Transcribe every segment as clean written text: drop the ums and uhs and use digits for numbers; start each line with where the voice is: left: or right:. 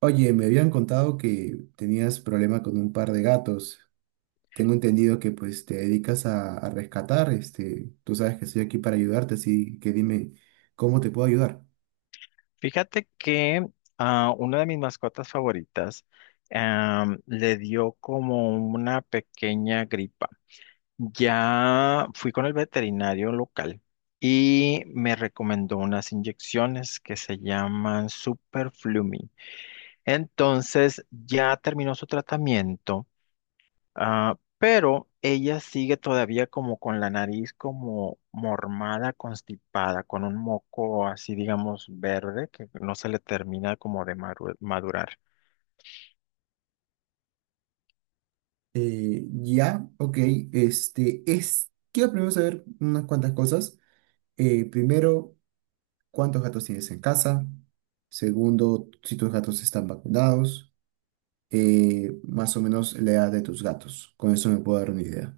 right: Oye, me habían contado que tenías problema con un par de gatos. Tengo entendido que pues te dedicas a rescatar, este, tú sabes que estoy aquí para ayudarte, así que dime cómo te puedo ayudar.
left: Fíjate que a una de mis mascotas favoritas le dio como una pequeña gripa. Ya fui con el veterinario local y me recomendó unas inyecciones que se llaman Superflumi. Entonces ya terminó su tratamiento. Ah, pero ella sigue todavía como con la nariz como mormada, constipada, con un moco así, digamos, verde, que no se le termina como de madurar.
right: Ya, ok, quiero primero saber unas cuantas cosas. Primero, ¿cuántos gatos tienes en casa? Segundo, si tus gatos están vacunados. Más o menos la edad de tus gatos. Con eso me puedo dar una idea.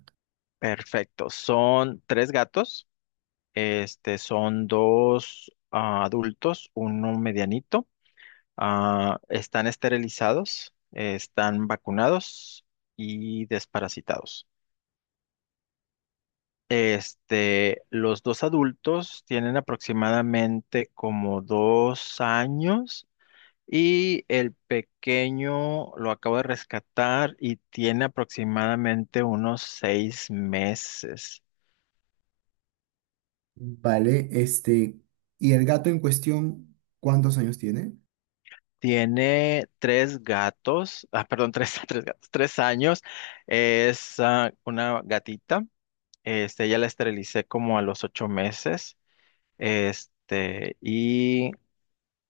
left: Perfecto. Son tres gatos. Este, son dos, ah, adultos, uno medianito. Ah, están esterilizados, están vacunados y desparasitados. Este, los dos adultos tienen aproximadamente como 2 años y el pequeño lo acabo de rescatar y tiene aproximadamente unos 6 meses.
right: Vale, este, ¿y el gato en cuestión cuántos años tiene?
left: Tiene tres gatos, ah, perdón, tres, tres gatos, 3 años. Es, ah, una gatita. Este, ya la esterilicé como a los 8 meses. Este, y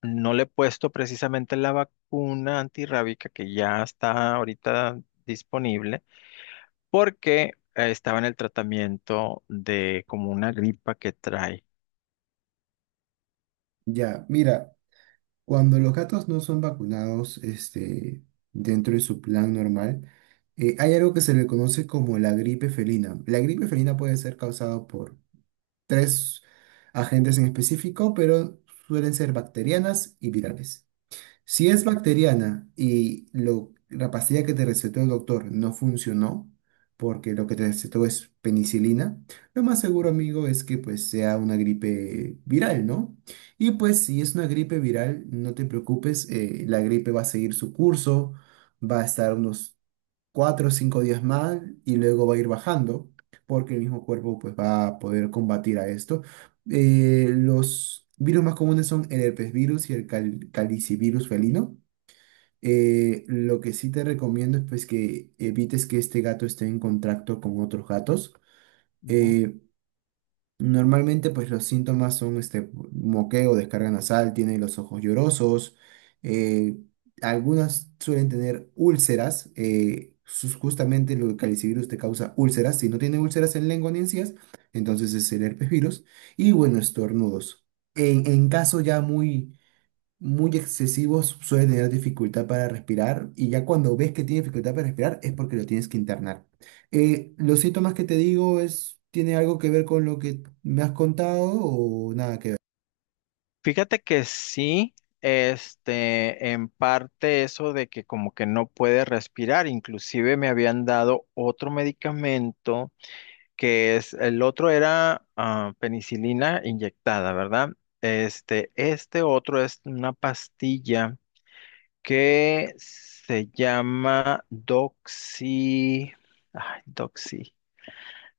left: no le he puesto precisamente la vacuna antirrábica que ya está ahorita disponible porque estaba en el tratamiento de como una gripa que trae.
right: Ya, mira, cuando los gatos no son vacunados, este, dentro de su plan normal, hay algo que se le conoce como la gripe felina. La gripe felina puede ser causada por tres agentes en específico, pero suelen ser bacterianas y virales. Si es
left: Ok.
right: bacteriana y la pastilla que te recetó el doctor no funcionó, porque lo que te recetó es penicilina, lo más seguro, amigo, es que pues sea una gripe viral, ¿no? Y pues si es una gripe viral, no te preocupes, la gripe va a seguir su curso, va a estar unos cuatro o cinco días más y luego va a ir bajando porque el mismo cuerpo pues va a poder combatir a esto. Los virus más comunes son el herpesvirus y el calicivirus felino. Lo que sí te recomiendo es pues que evites que este gato esté en contacto con otros gatos.
left: Ujú.
right: Eh, Normalmente, pues los síntomas son este moqueo, descarga nasal, tienen los ojos llorosos, eh, algunas suelen tener úlceras, justamente el calicivirus te causa úlceras, si no tiene úlceras en lengua ni encías, entonces es el herpes virus, y bueno, estornudos. En caso ya muy excesivos, suele tener dificultad para respirar y ya cuando ves que tiene dificultad para respirar es porque lo tienes que internar. Los síntomas que te digo es, ¿tiene algo que ver con lo que me has contado o nada que ver?
left: Fíjate que sí, este, en parte eso de que como que no puede respirar, inclusive me habían dado otro medicamento que es, el otro era, ah, penicilina inyectada, ¿verdad? Este otro es una pastilla que se llama Doxy. Ay, Doxy.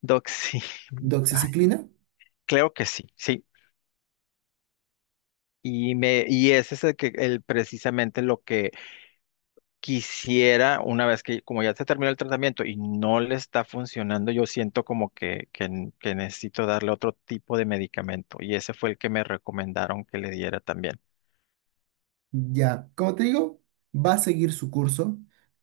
left: Doxy. Ay,
right: ¿Doxiciclina?
left: creo que sí, sí. Y ese es el que el, precisamente lo que quisiera, una vez que, como ya se terminó el tratamiento y no le está funcionando, yo siento como que necesito darle otro tipo de medicamento. Y ese fue el que me recomendaron que le diera también.
right: Ya, como te digo, va a seguir su curso.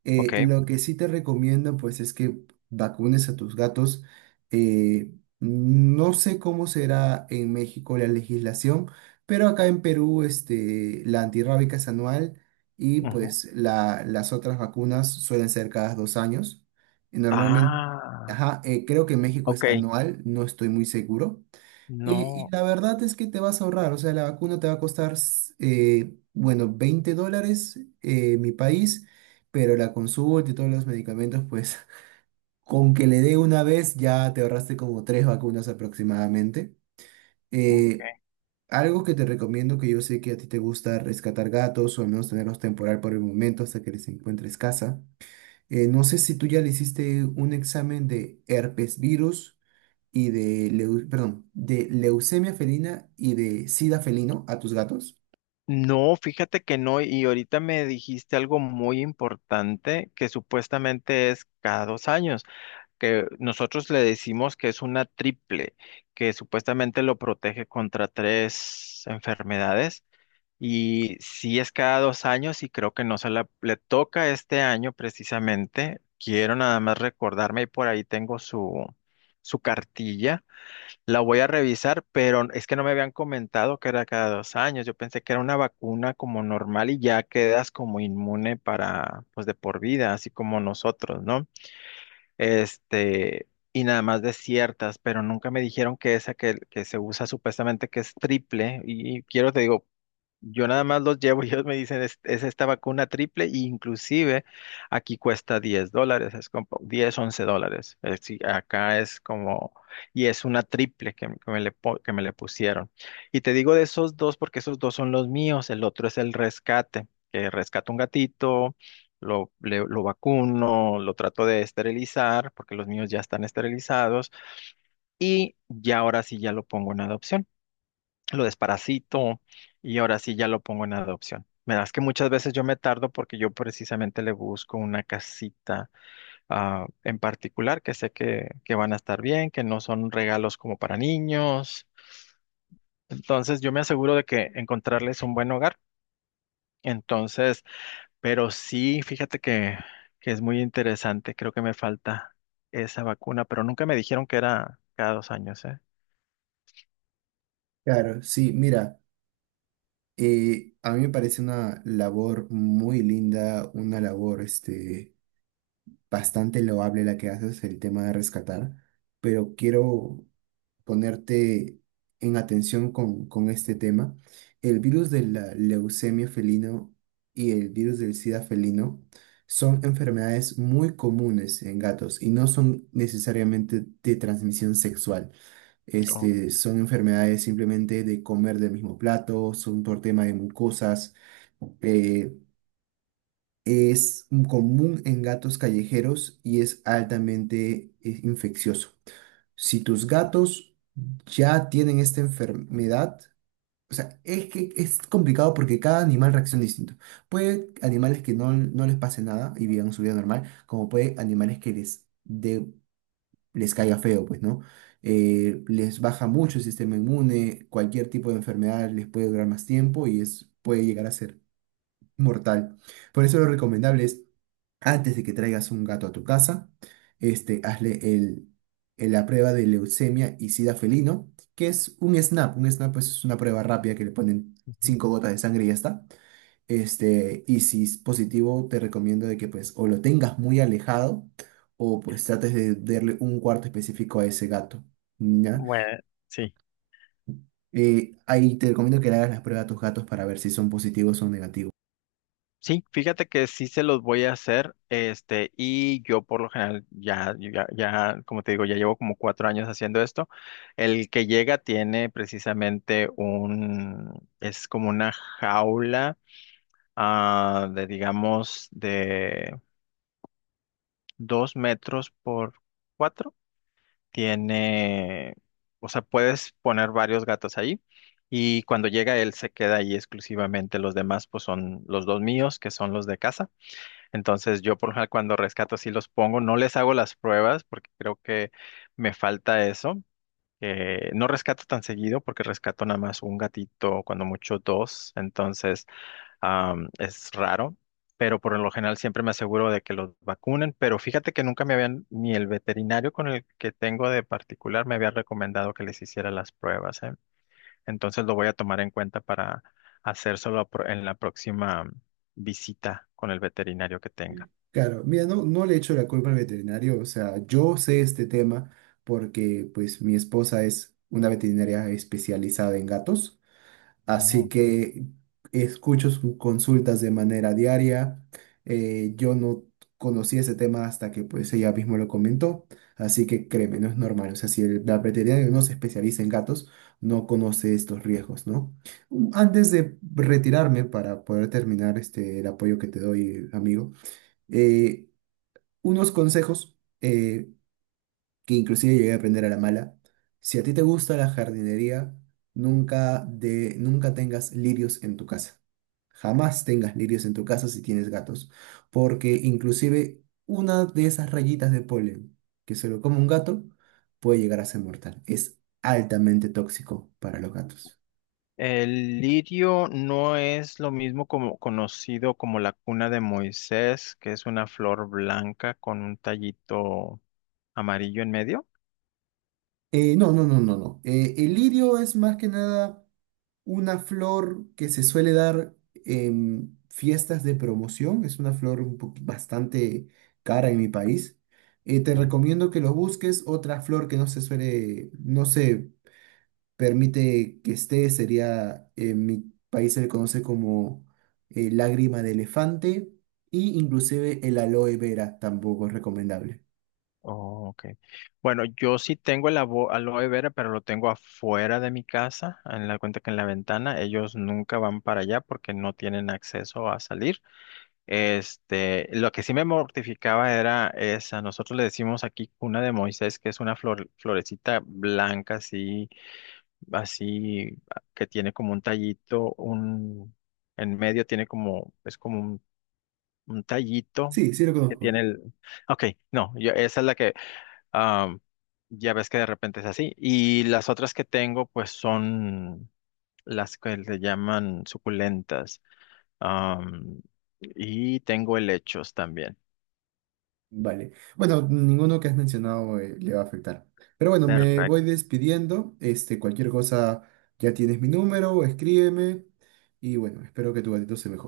left: Ok.
right: Lo que sí te recomiendo, pues, es que vacunes a tus gatos. Eh, no sé cómo será en México la legislación, pero acá en Perú, este, la antirrábica es anual y,
left: Ujú.
right: pues, las otras vacunas suelen ser cada dos años. Y normalmente,
left: Ah,
right: ajá, creo que en México
left: ok.
right: es anual, no estoy muy seguro. Y
left: No.
right: la verdad es que te vas a ahorrar, o sea, la vacuna te va a costar, bueno, $20 mi país, pero la consulta y todos los medicamentos, pues con que le dé una vez ya te ahorraste como tres vacunas aproximadamente. Eh,
left: Ok.
right: Algo que te recomiendo, que yo sé que a ti te gusta rescatar gatos o al menos tenerlos temporal por el momento hasta que les encuentres casa. No sé si tú ya le hiciste un examen de herpes virus y de, perdón, de leucemia felina y de sida felino a tus gatos.
left: No, fíjate que no, y ahorita me dijiste algo muy importante que supuestamente es cada 2 años, que nosotros le decimos que es una triple, que supuestamente lo protege contra tres enfermedades, y sí es cada 2 años y creo que no se le toca este año precisamente. Quiero nada más recordarme y por ahí tengo su, su cartilla, la voy a revisar, pero es que no me habían comentado que era cada 2 años. Yo pensé que era una vacuna como normal y ya quedas como inmune para, pues de por vida, así como nosotros, ¿no? Este, y nada más de ciertas, pero nunca me dijeron que esa que se usa supuestamente que es triple. Y quiero, te digo, yo nada más los llevo y ellos me dicen, es esta vacuna triple, e inclusive aquí cuesta $10, es como 10 $11. Es decir, acá es como, y es una triple que me le, que me le pusieron. Y te digo de esos dos porque esos dos son los míos, el otro es el rescate, que rescato un gatito, lo vacuno, lo trato de esterilizar porque los míos ya están esterilizados y ya ahora sí ya lo pongo en adopción, lo desparasito y ahora sí ya lo pongo en adopción. Verás que muchas veces yo me tardo porque yo precisamente le busco una casita, ah, en particular que sé que van a estar bien, que no son regalos como para niños. Entonces yo me aseguro de que encontrarles un buen hogar. Entonces, pero sí, fíjate que es muy interesante. Creo que me falta esa vacuna, pero nunca me dijeron que era cada 2 años, ¿eh?
right: Claro, sí, mira, a mí me parece una labor muy linda, una labor este, bastante loable la que haces, el tema de rescatar, pero quiero ponerte en atención con este tema. El virus de la leucemia felino y el virus del SIDA felino son enfermedades muy comunes en gatos y no son necesariamente de transmisión sexual.
left: Oh,
right: Este, son enfermedades simplemente de comer del mismo plato, son por tema de mucosas. eh, es común en gatos callejeros y es altamente infeccioso. Si tus gatos ya tienen esta enfermedad, o sea, es que es complicado porque cada animal reacciona distinto. Puede animales que no les pase nada y vivan su vida normal, como puede animales que les caiga feo, pues, ¿no? Les baja mucho el sistema inmune, cualquier tipo de enfermedad les puede durar más tiempo y puede llegar a ser mortal. Por eso lo recomendable es antes de que traigas un gato a tu casa, este, hazle la prueba de leucemia y sida felino, que es un SNAP. Un SNAP pues, es una prueba rápida que le ponen
left: ujú.
right: 5 gotas de sangre y ya está. Este, y si es positivo, te recomiendo de que pues o lo tengas muy alejado o pues trates de darle un cuarto específico a ese gato. ¿Ya?
left: Bueno, sí.
right: Ahí te recomiendo que le hagas las pruebas a tus gatos para ver si son positivos o negativos.
left: Sí, fíjate que sí se los voy a hacer, este, y yo por lo general ya, yo ya, ya, como te digo, ya llevo como 4 años haciendo esto. El que llega tiene precisamente un, es como una jaula, ah, de digamos, de 2 metros por cuatro. Tiene, o sea, puedes poner varios gatos ahí. Y cuando llega él se queda ahí exclusivamente. Los demás, pues son los dos míos, que son los de casa. Entonces yo por lo general cuando rescato sí los pongo, no les hago las pruebas porque creo que me falta eso. No rescato tan seguido porque rescato nada más un gatito, cuando mucho dos, entonces, es raro, pero por lo general siempre me aseguro de que los vacunen, pero fíjate que nunca me habían, ni el veterinario con el que tengo de particular me había recomendado que les hiciera las pruebas, ¿eh? Entonces lo voy a tomar en cuenta para hacérselo en la próxima visita con el veterinario que tenga.
right: Claro, mira, no le echo la culpa al veterinario, o sea, yo sé este tema porque pues mi esposa es una veterinaria especializada en gatos, así
left: Ujú.
right: que escucho sus consultas de manera diaria, yo no conocí ese tema hasta que pues ella mismo lo comentó, así que créeme, no es normal, o sea, si el la veterinaria no se especializa en gatos, no conoce estos riesgos, ¿no? Antes de retirarme para poder terminar este, el apoyo que te doy, amigo, eh, unos consejos que inclusive llegué a aprender a la mala. Si a ti te gusta la jardinería, nunca tengas lirios en tu casa. Jamás tengas lirios en tu casa si tienes gatos, porque inclusive una de esas rayitas de polen que se lo come un gato puede llegar a ser mortal. Es altamente tóxico para los gatos.
left: El lirio no es lo mismo como conocido como la cuna de Moisés, que es una flor blanca con un tallito amarillo en medio.
right: No, no, no, no, no. El lirio es más que nada una flor que se suele dar en fiestas de promoción. Es una flor un bastante cara en mi país. Te
left: Ujú.
right: recomiendo que lo busques. Otra flor que no se permite que esté, sería en mi país se le conoce como lágrima de elefante y inclusive el aloe vera tampoco es recomendable.
left: Oh, ok. Bueno, yo sí tengo el aloe vera, pero lo tengo afuera de mi casa, en la cuenta que en la ventana. Ellos nunca van para allá porque no tienen acceso a salir. Este, lo que sí me mortificaba era esa, nosotros le decimos aquí cuna de Moisés, que es una flor, florecita blanca así, así, que tiene como un tallito, un, en medio tiene como, es como un tallito
right: Sí, sí lo
left: que
right: conozco.
left: tiene el, ok, no, yo, esa es la que, am, ya ves que de repente es así, y las otras que tengo pues son las que se llaman suculentas. Am, y tengo helechos también.
right: Vale. Bueno, ninguno que has mencionado le va a afectar. Pero bueno, me voy
left: Perfecto.
right: despidiendo. Este, cualquier cosa, ya tienes mi número, escríbeme. Y bueno, espero que tu gatito se mejore.